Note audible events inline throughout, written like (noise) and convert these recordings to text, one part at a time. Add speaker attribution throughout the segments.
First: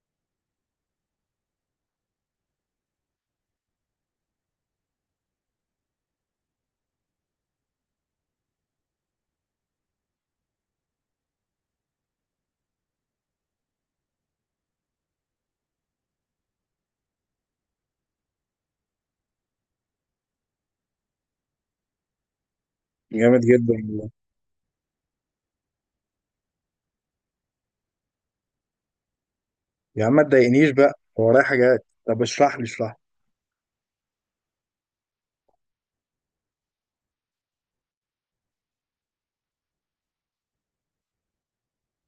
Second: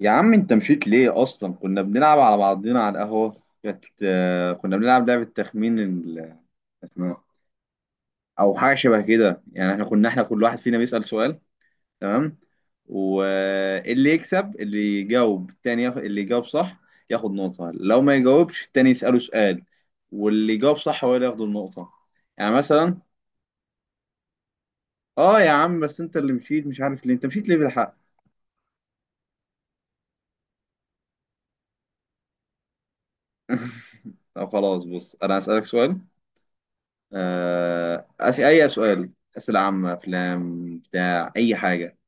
Speaker 1: يا عم انت مشيت ليه اصلا؟ كنا بنلعب على بعضنا على القهوه. كانت كنا بنلعب لعبه تخمين الاسماء او حاجه شبه كده. يعني احنا كل واحد فينا بيسال سؤال، تمام؟ واللي يكسب اللي يجاوب التاني ياخد، اللي يجاوب صح ياخد نقطه، لو ما يجاوبش التاني يساله سؤال، واللي يجاوب صح هو اللي ياخد النقطه. يعني مثلا.
Speaker 2: جامد جدا والله.
Speaker 1: اه يا عم، بس انت اللي مشيت، مش عارف ليه انت مشيت ليه بالحق.
Speaker 2: يا عم ما تضايقنيش بقى، هو ورايا حاجات. طب اشرح لي.
Speaker 1: (laughs) طب خلاص، بص انا هسالك سؤال. أي سؤال، أسئلة عامة، أفلام، بتاع أي حاجة.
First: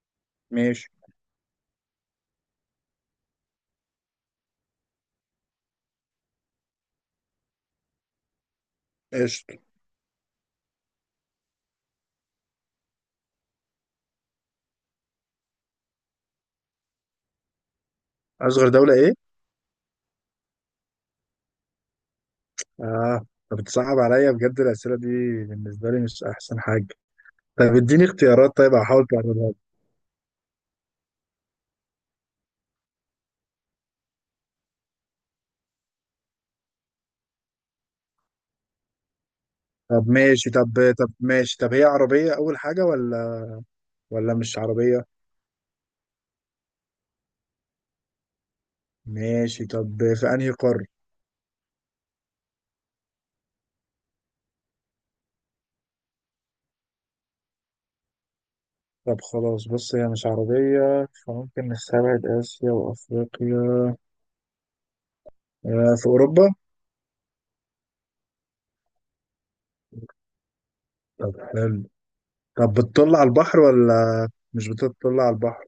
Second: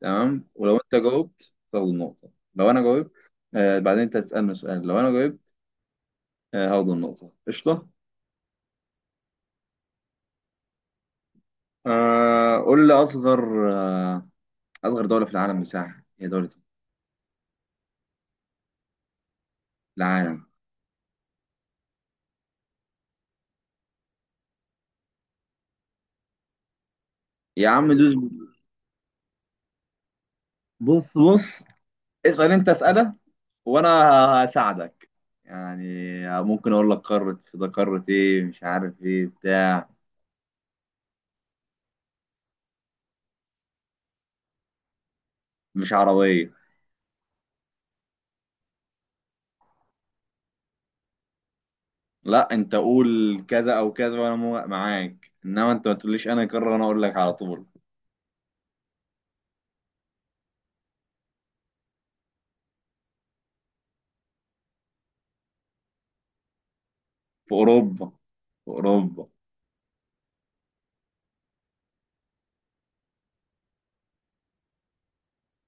Speaker 1: تمام، ولو
Speaker 2: ماشي.
Speaker 1: أنت جاوبت تاخد النقطة، لو أنا جاوبت بعدين أنت تسألني سؤال، لو أنا جاوبت هاخد النقطة. قشطة.
Speaker 2: قشطة.
Speaker 1: قول لي. أصغر دولة في العالم مساحة هي دولة إيه؟
Speaker 2: أصغر دولة إيه؟
Speaker 1: العالم.
Speaker 2: آه، طب بتصعب عليا بجد الأسئلة دي، بالنسبة لي مش أحسن حاجة.
Speaker 1: يا
Speaker 2: طب
Speaker 1: عم
Speaker 2: اديني
Speaker 1: دوس.
Speaker 2: اختيارات طيب، هحاول تقربها لي.
Speaker 1: بص بص، اسأل أنت أسئلة وأنا هساعدك. يعني ممكن أقول لك قارة، ده قارة إيه، مش عارف إيه بتاع.
Speaker 2: طب ماشي طب طب ماشي طب هي عربية أول حاجة ولا مش عربية؟
Speaker 1: مش عربية.
Speaker 2: ماشي. طب في أنهي قارة؟
Speaker 1: لا انت قول كذا او كذا وانا موافق معاك، انما انت ما تقوليش انا اكرر، انا اقول لك على طول.
Speaker 2: طب خلاص، بص هي مش عربية فممكن نستبعد آسيا وأفريقيا. آه، في أوروبا؟
Speaker 1: في اوروبا، في اوروبا.
Speaker 2: طب حلو. طب بتطل على البحر مش بتطل على البحر.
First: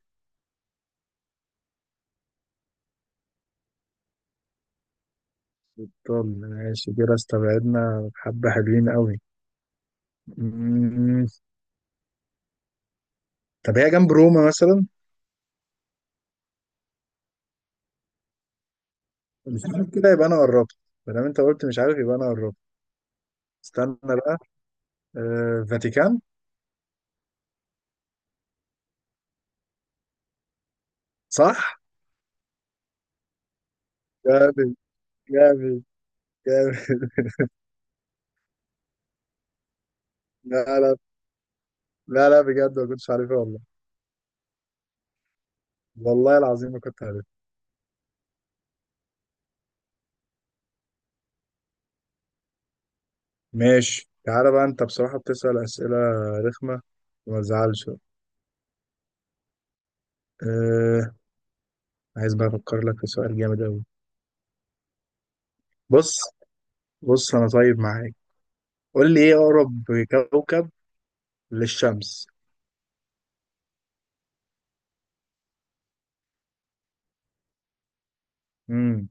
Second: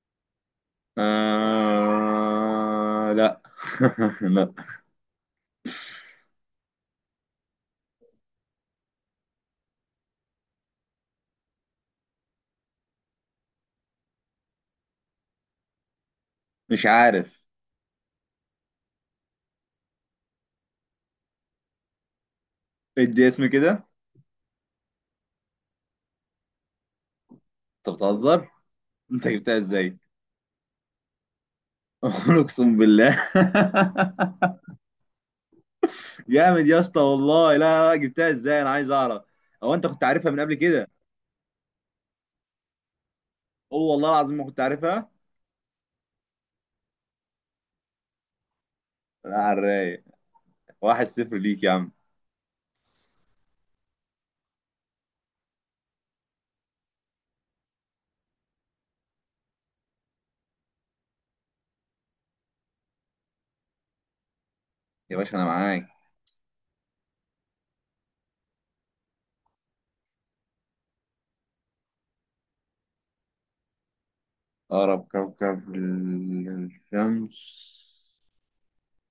Speaker 1: لا. (laughs) لا.
Speaker 2: بتطل، ماشي كده استبعدنا حبة حلوين قوي. مم. طب هي جنب روما مثلا؟
Speaker 1: مش عارف.
Speaker 2: مش عارف، كده يبقى انا قربت. ما دام انت قلت مش عارف يبقى انا قربت.
Speaker 1: ادي اسم كده.
Speaker 2: استنى بقى. فاتيكان.
Speaker 1: انت بتهزر، انت جبتها ازاي؟
Speaker 2: صح.
Speaker 1: (laughs) اقسم بالله. (laughs)
Speaker 2: جامد. جامد.
Speaker 1: جامد
Speaker 2: جامد.
Speaker 1: يا اسطى والله، لا لا، جبتها ازاي؟ انا عايز اعرف. هو انت كنت عارفها من قبل
Speaker 2: (laughs) لا
Speaker 1: كده؟
Speaker 2: لا لا لا بجد ما كنتش عارفها والله.
Speaker 1: قول والله العظيم ما كنت عارفها.
Speaker 2: والله العظيم ما كنت عارفها.
Speaker 1: لا، على الرايق. 1-0 ليك يا عم.
Speaker 2: ماشي. تعالى بقى، انت بصراحة بتسأل أسئلة رخمة، وما تزعلش. أه... عايز بقى افكر لك في سؤال جامد قوي.
Speaker 1: يا باشا انا معاك.
Speaker 2: بص، بص انا طيب معاك. قول لي، ايه اقرب كوكب للشمس؟
Speaker 1: أقرب كوكب للشمس.
Speaker 2: امم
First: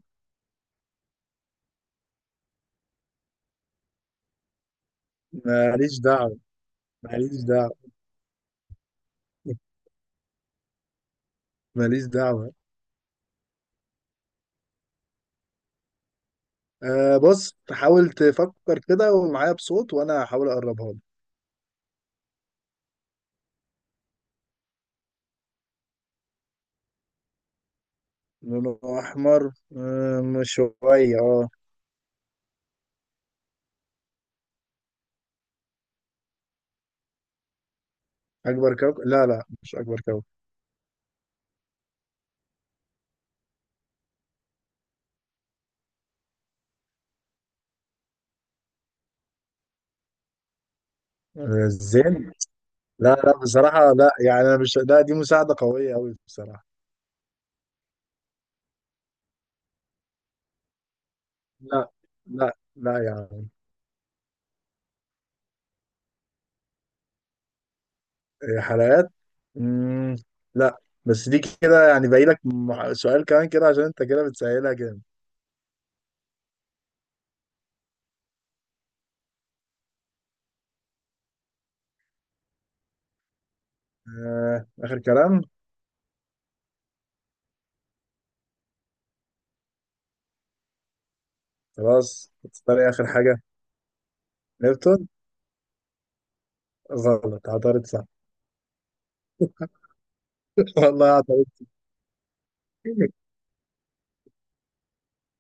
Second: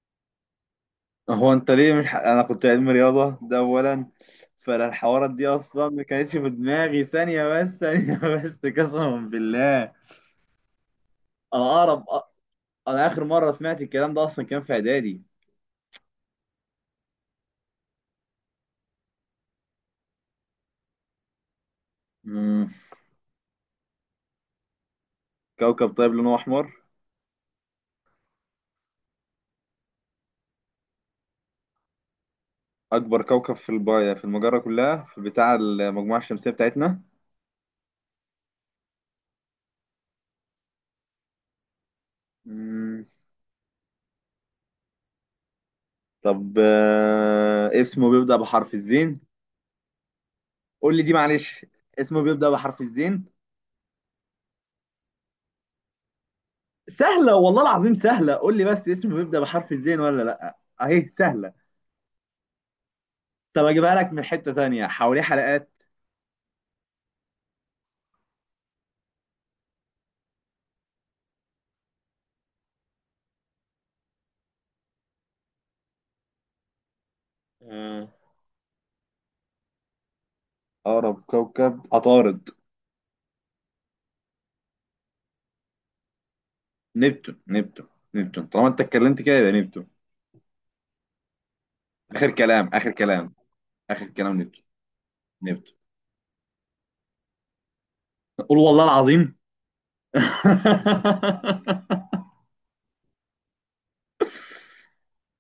Speaker 1: هو أنت ليه مش ح... أنا كنت علم رياضة ده أولا، فأنا الحوارات دي أصلا
Speaker 2: ماليش
Speaker 1: ما كانتش
Speaker 2: دعوه،
Speaker 1: في دماغي.
Speaker 2: ماليش
Speaker 1: ثانية بس
Speaker 2: دعوه،
Speaker 1: ثانية (laughs) بس قسما بالله. أنا
Speaker 2: ماليش
Speaker 1: أقرب.
Speaker 2: دعوه.
Speaker 1: أنا آخر مرة سمعت الكلام ده أصلا كان في إعدادي.
Speaker 2: آه، بص حاول تفكر كده ومعايا بصوت وانا هحاول اقربها لك.
Speaker 1: مم. كوكب طيب لونه أحمر.
Speaker 2: لونه احمر؟ آه، مش شويه، اه.
Speaker 1: أكبر كوكب في الب... في المجرة كلها، في بتاع المجموعة الشمسية بتاعتنا.
Speaker 2: اكبر كوكب؟ لا لا، مش اكبر كوكب.
Speaker 1: مم. طب اسمه بيبدأ بحرف الزين. قول لي، دي معلش.
Speaker 2: آه،
Speaker 1: اسمه
Speaker 2: الزين؟
Speaker 1: بيبدأ بحرف
Speaker 2: لا
Speaker 1: الزين.
Speaker 2: لا، بصراحه لا يعني، انا مش لا دي مساعده قويه قوي بصراحه.
Speaker 1: سهلة والله العظيم سهلة، قول لي بس اسمه بيبدأ بحرف الزين ولا لأ؟ أهي سهلة.
Speaker 2: لا لا يعني.
Speaker 1: طب أجيبها لك من حتة تانية، حواليه حلقات.
Speaker 2: حلقات؟ مم. لا، بس دي كده يعني باقي لك سؤال كمان كده، عشان انت كده بتسهلها جامد.
Speaker 1: آه، أقرب كوكب عطارد.
Speaker 2: آه. اخر كلام.
Speaker 1: نبتون، نبتون. نبتون طالما أنت اتكلمت كده يبقى نبتون. آخر
Speaker 2: خلاص،
Speaker 1: كلام،
Speaker 2: تختار ايه
Speaker 1: آخر
Speaker 2: اخر
Speaker 1: كلام.
Speaker 2: حاجه؟
Speaker 1: آخر كلام نبتون.
Speaker 2: نيوتن.
Speaker 1: نبتون.
Speaker 2: غلط. عطارد صح.
Speaker 1: قول والله العظيم.
Speaker 2: (laughs) والله عطارد.
Speaker 1: (laughs)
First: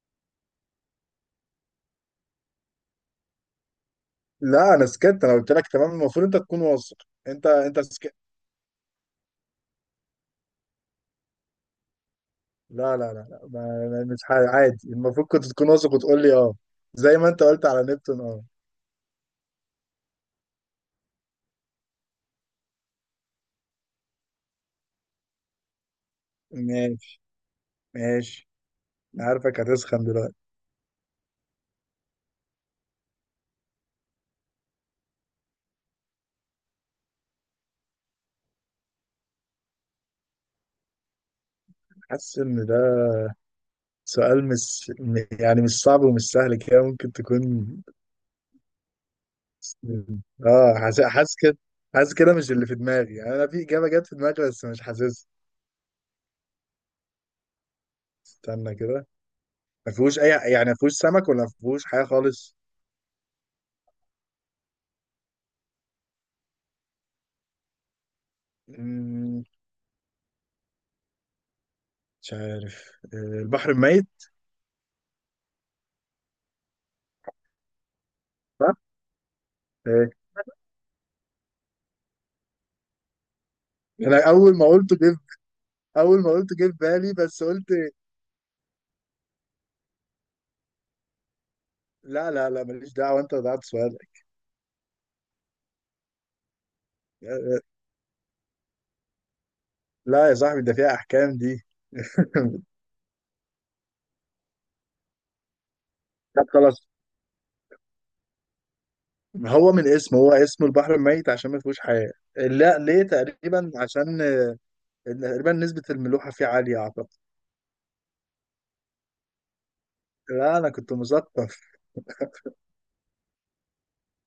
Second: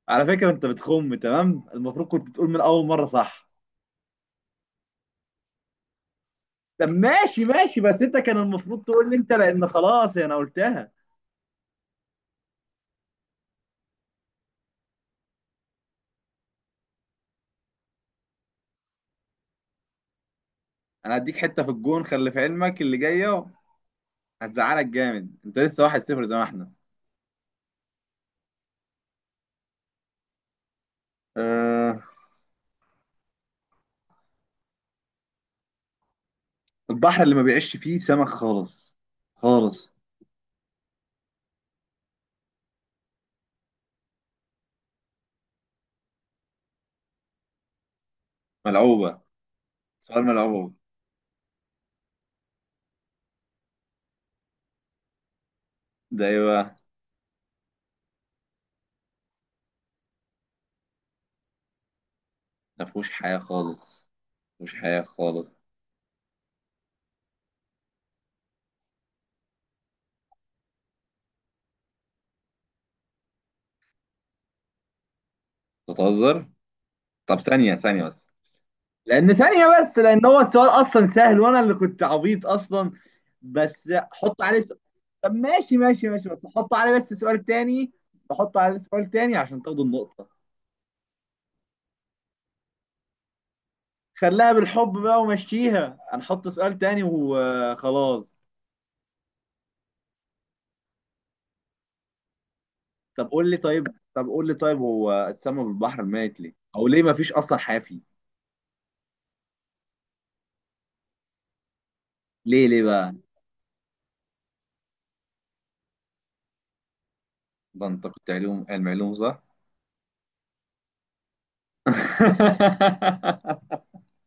Speaker 1: على فكرة أنت بتخم، تمام؟ المفروض كنت تقول من أول مرة، صح؟
Speaker 2: لا، انا سكت، انا قلت لك تمام، المفروض انت تكون
Speaker 1: طب
Speaker 2: واثق.
Speaker 1: ماشي
Speaker 2: انت
Speaker 1: ماشي، بس
Speaker 2: سكت.
Speaker 1: أنت كان المفروض تقول لي أنت، لأن خلاص يعني أنا قلتها.
Speaker 2: لا، ما- ما- مش ح- عادي، المفروض كنت تكون واثق وتقول لي اه، زي ما انت قلت على نيوتن، اه.
Speaker 1: انا هديك حته في الجون، خلي في علمك اللي جايه هتزعلك جامد، انت لسه 1-0 زي ما احنا.
Speaker 2: ماشي، ماشي. أنا عارفك هتسخن دلوقتي.
Speaker 1: أه. البحر اللي ما بيعيش فيه سمك خالص، خالص.
Speaker 2: حاسس ان ده سؤال مش م- يعني مش صعب ومش سهل كده، ممكن تكون.
Speaker 1: ملعوبه، سؤال
Speaker 2: اه،
Speaker 1: ملعوب.
Speaker 2: حاسس كده. حاسس كده، مش اللي في دماغي يعني، انا في اجابه جت في دماغي بس مش حاسسها.
Speaker 1: ده ايه بقى؟
Speaker 2: استنى كده. ما فيهوش اي، يعني ما فيهوش سمك، ولا ما فيهوش حاجه خالص؟
Speaker 1: ده مفيهوش حياه خالص، مفيهوش حياه خالص.
Speaker 2: مم، مش عارف. آه، البحر الميت.
Speaker 1: بتهزر. طب ثانيه ثانيه بس
Speaker 2: صح.
Speaker 1: لان ثانيه بس
Speaker 2: آه،
Speaker 1: لان هو السؤال اصلا سهل وانا اللي كنت عبيط اصلا. بس
Speaker 2: انا
Speaker 1: حط
Speaker 2: اول
Speaker 1: عليه
Speaker 2: ما
Speaker 1: سؤال.
Speaker 2: قلت جه.
Speaker 1: طب ماشي ماشي
Speaker 2: اول
Speaker 1: ماشي
Speaker 2: ما
Speaker 1: بس
Speaker 2: قلت جه
Speaker 1: حط
Speaker 2: في
Speaker 1: عليه بس
Speaker 2: بالي بس
Speaker 1: سؤال
Speaker 2: قلت.
Speaker 1: تاني. حط عليه سؤال تاني عشان تاخد النقطه.
Speaker 2: لا لا لا، ماليش دعوه، انت ضيعت سؤالك.
Speaker 1: خلاها بالحب بقى ومشيها، هنحط سؤال تاني
Speaker 2: آه، آه،
Speaker 1: وخلاص.
Speaker 2: لا يا صاحبي، ده فيها احكام دي.
Speaker 1: طب قول لي طيب. طب قول لي طيب، هو السما بالبحر الميت
Speaker 2: طب
Speaker 1: ليه؟ او
Speaker 2: خلاص،
Speaker 1: ليه ما فيش اصلا حياة فيه؟
Speaker 2: هو من اسمه، هو اسمه البحر الميت عشان ما فيهوش حياة.
Speaker 1: ليه،
Speaker 2: لا،
Speaker 1: ليه
Speaker 2: ليه
Speaker 1: بقى؟
Speaker 2: تقريبا عشان تقريبا نسبة الملوحة فيه عالية أعتقد.
Speaker 1: ده انت كنت علوم، علم علوم، صح؟
Speaker 2: لا، أنا كنت مثقف.
Speaker 1: (laughs)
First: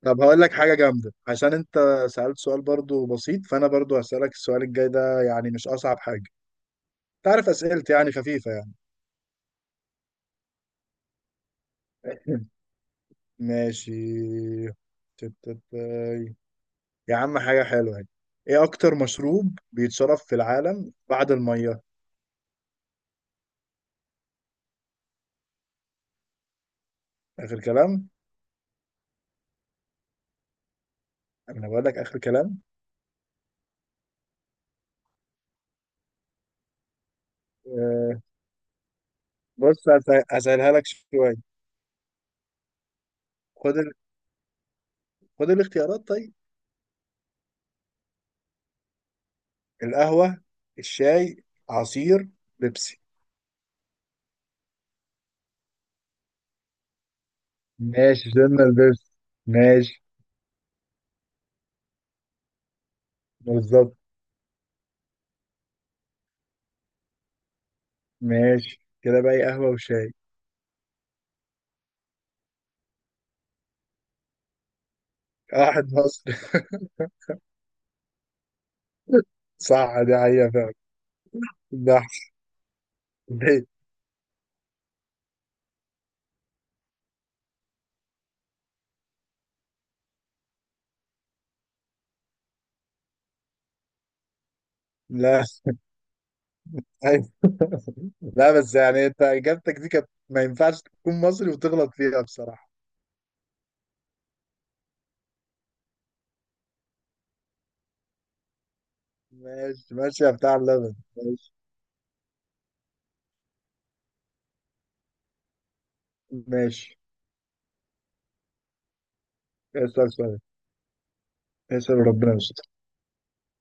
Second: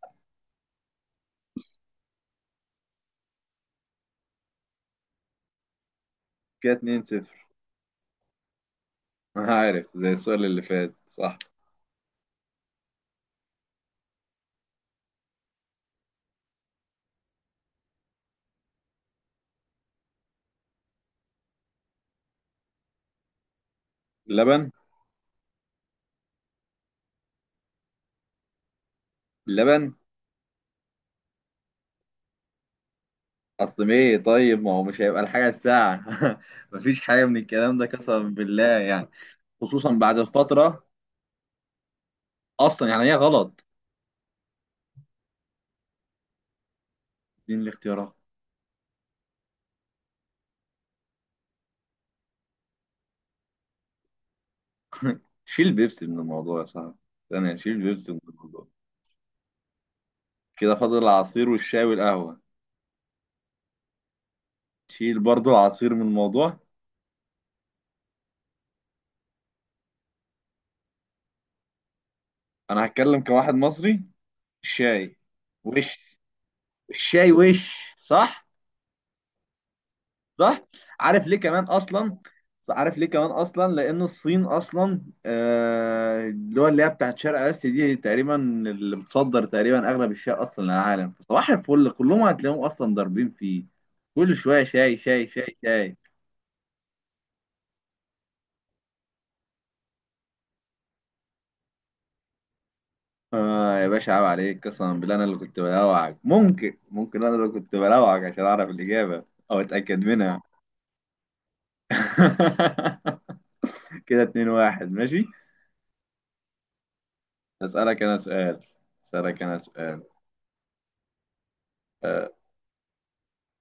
Speaker 2: طب هقول لك حاجة جامدة، عشان أنت سألت سؤال برضو بسيط، فأنا برضو هسألك السؤال الجاي ده يعني مش أصعب حاجة.
Speaker 1: كده 2-0.
Speaker 2: تعرف أسئلتي يعني خفيفة يعني.
Speaker 1: عارف زي السؤال اللي فات، صح؟
Speaker 2: (laughs) ماشي. تاي. يا عم حاجة حلوة يعني. إيه أكتر مشروب بيتشرب في العالم بعد المية؟
Speaker 1: اللبن.
Speaker 2: آخر كلام؟
Speaker 1: اللبن.
Speaker 2: أنا بقول لك آخر كلام.
Speaker 1: اصل ايه طيب؟ ما هو مش هيبقى الحاجة الساعة. (laughs) مفيش حاجة من الكلام ده قسما
Speaker 2: آه،
Speaker 1: بالله يعني،
Speaker 2: بص
Speaker 1: خصوصا بعد
Speaker 2: هسهلها لك
Speaker 1: الفترة.
Speaker 2: شوية.
Speaker 1: اصلا يعني هي غلط.
Speaker 2: خد خد الاختيارات طيب.
Speaker 1: دي الاختيارات.
Speaker 2: القهوة، الشاي، عصير، بيبسي.
Speaker 1: شيل بيبسي من الموضوع يا صاحبي. ثانية، شيل بيبسي من
Speaker 2: ماشي، شلنا
Speaker 1: الموضوع.
Speaker 2: البيبسي. ماشي.
Speaker 1: كده فاضل العصير والشاي والقهوة.
Speaker 2: بالظبط.
Speaker 1: شيل برضو العصير من الموضوع.
Speaker 2: ماشي كده بقى، قهوة وشاي.
Speaker 1: أنا هتكلم كواحد مصري. الشاي
Speaker 2: واحد
Speaker 1: وش.
Speaker 2: مصري.
Speaker 1: الشاي وش، صح؟
Speaker 2: (laughs) صح، دي حقيقة
Speaker 1: صح.
Speaker 2: فعلا.
Speaker 1: عارف ليه كمان
Speaker 2: ده
Speaker 1: أصلا؟
Speaker 2: أحسن.
Speaker 1: عارف ليه كمان
Speaker 2: ليه؟
Speaker 1: أصلا؟ لأن الصين أصلا، الدول اللي هي بتاعت شرق آسيا دي تقريبا اللي بتصدر تقريبا أغلب الشاي أصلا للعالم، فصباح الفل كلهم هتلاقيهم أصلا ضاربين فيه. كل شوية شاي شاي
Speaker 2: لا.
Speaker 1: شاي
Speaker 2: (laughs)
Speaker 1: شاي.
Speaker 2: أيوة. لا بس يعني، انت اجابتك دي كانت ما ينفعش تكون مصري وتغلط فيها بصراحة.
Speaker 1: آه يا باشا عيب عليك قسما بالله، انا اللي كنت بلوعك. ممكن انا اللي كنت بلوعك عشان اعرف الاجابه او
Speaker 2: ماشي
Speaker 1: اتاكد
Speaker 2: ماشي يا
Speaker 1: منها.
Speaker 2: بتاع اللبن، ماشي.
Speaker 1: (laughs) كده 2-1، ماشي.
Speaker 2: ماشي.
Speaker 1: اسالك انا سؤال اسالك انا سؤال.
Speaker 2: اسأل سؤال، اسأل
Speaker 1: آه.
Speaker 2: ربنا يستر.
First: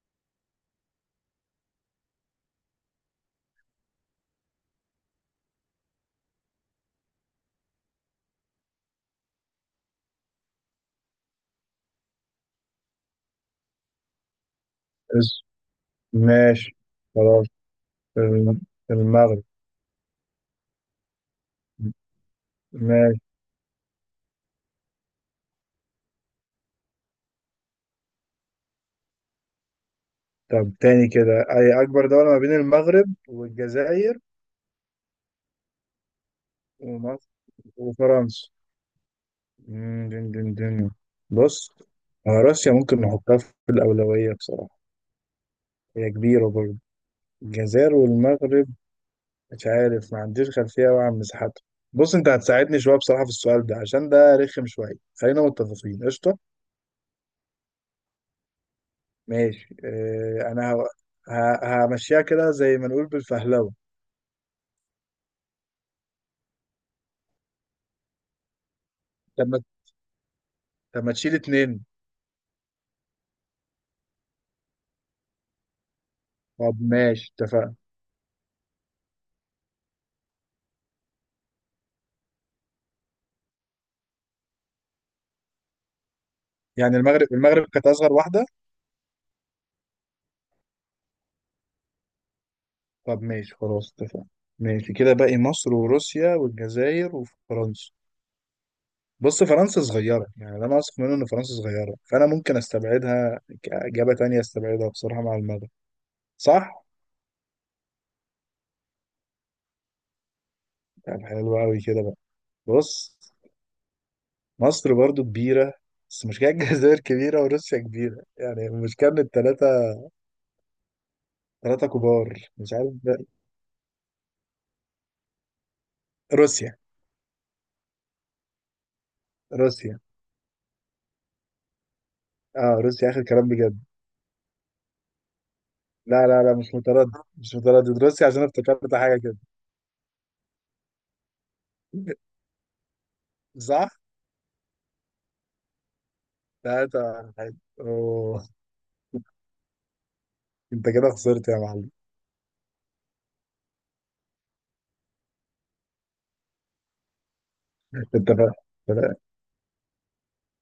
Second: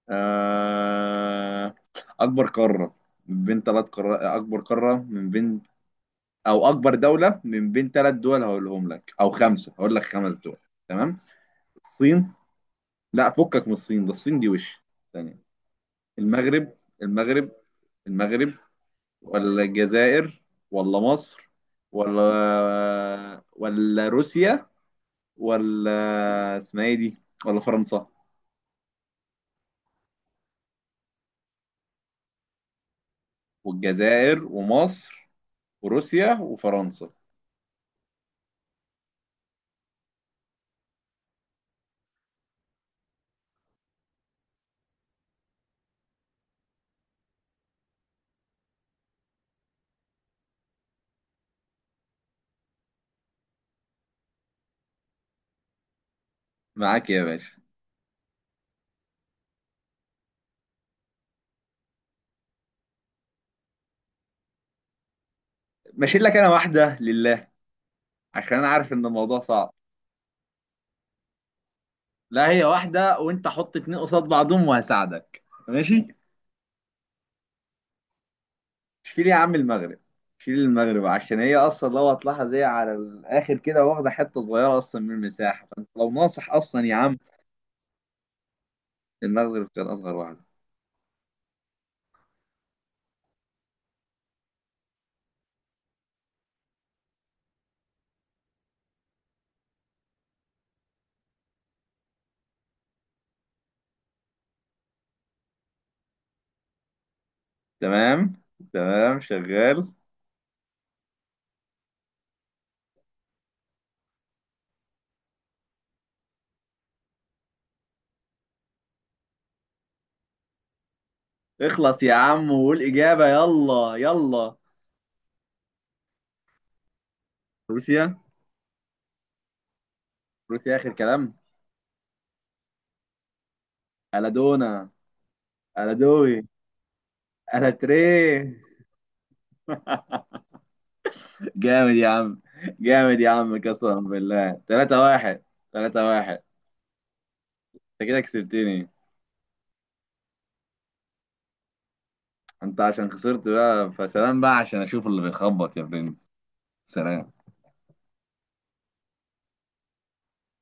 Speaker 1: آه. اكبر قاره من بين 3 قارات، اكبر دوله من بين 3 دول هقولهم لك، او خمسه، هقول لك 5 دول. تمام. الصين. لا فكك من الصين، ده الصين دي وش. ثانيه. المغرب،
Speaker 2: ماشي خلاص.
Speaker 1: المغرب، المغرب،
Speaker 2: الم- المغرب.
Speaker 1: ولا الجزائر، ولا مصر،
Speaker 2: ماشي.
Speaker 1: ولا روسيا، ولا اسمها ايه دي، ولا فرنسا.
Speaker 2: طب تاني كده، أي أكبر دولة ما بين المغرب والجزائر
Speaker 1: والجزائر، ومصر، وروسيا، وفرنسا.
Speaker 2: ومصر وفرنسا؟ مم، دن دن دن. بص، روسيا ممكن نحطها في الأولوية بصراحة، هي كبيرة برضه. الجزائر والمغرب مش عارف، ما عنديش خلفية أوي عن مساحتها. بص أنت هتساعدني شوية بصراحة في السؤال ده، عشان ده رخم شوية. خلينا متفقين، قشطة.
Speaker 1: معاك يا باشا.
Speaker 2: ماشي، اه، همشيها كده زي ما نقول بالفهلوة.
Speaker 1: ماشي لك انا واحدة لله، عشان انا عارف ان الموضوع
Speaker 2: طب
Speaker 1: صعب.
Speaker 2: طب ما تشيل اتنين.
Speaker 1: لا هي واحدة، وانت حط اتنين قصاد بعضهم وهساعدك. ماشي.
Speaker 2: طب ماشي اتفقنا.
Speaker 1: شيل يا عم المغرب. شيل المغرب، عشان هي اصلا لو هتلاحظ هي على الاخر كده واخدة حتة صغيرة اصلا من المساحة، فانت لو ناصح اصلا يا
Speaker 2: يعني
Speaker 1: عم.
Speaker 2: المغرب، المغرب كانت اصغر واحده.
Speaker 1: النصغر كان أصغر واحدة.
Speaker 2: طب ماشي خلاص اتفقنا. ماشي كده باقي مصر وروسيا والجزائر وفرنسا. بص فرنسا صغيره، يعني اللي انا واثق منه ان فرنسا صغيره، فانا ممكن استبعدها كاجابه تانية، استبعدها بصراحه مع المغرب. صح.
Speaker 1: تمام، تمام، شغال.
Speaker 2: طب حلو قوي كده بقى. بص مصر برضو كبيره، بس مشكلة الجزائر كبيرة وروسيا كبيرة، يعني المشكلة ان التلاتة، تلاتة
Speaker 1: اخلص يا
Speaker 2: كبار
Speaker 1: عم
Speaker 2: مش
Speaker 1: وقول
Speaker 2: عارف بقى.
Speaker 1: إجابة، يلا يلا.
Speaker 2: روسيا.
Speaker 1: روسيا.
Speaker 2: روسيا.
Speaker 1: روسيا آخر كلام.
Speaker 2: اه روسيا اخر كلام بجد.
Speaker 1: ألادونا.
Speaker 2: لا
Speaker 1: ألادوي.
Speaker 2: لا لا مش متردد، مش متردد
Speaker 1: ألاتري.
Speaker 2: روسيا، عشان أنا افتكرت حاجة كده.
Speaker 1: (laughs) جامد يا
Speaker 2: (laughs)
Speaker 1: عم. جامد يا عم
Speaker 2: صح؟
Speaker 1: قسما بالله، 3 واحد. 3 واحد.
Speaker 2: لا انت.
Speaker 1: انت كده
Speaker 2: أوه.
Speaker 1: كسبتني.
Speaker 2: انت كده خسرت يا معلم.
Speaker 1: انت عشان خسرت بقى فسلام بقى، عشان اشوف اللي بيخبط يا برنس. سلام.
Speaker 2: انت بقى.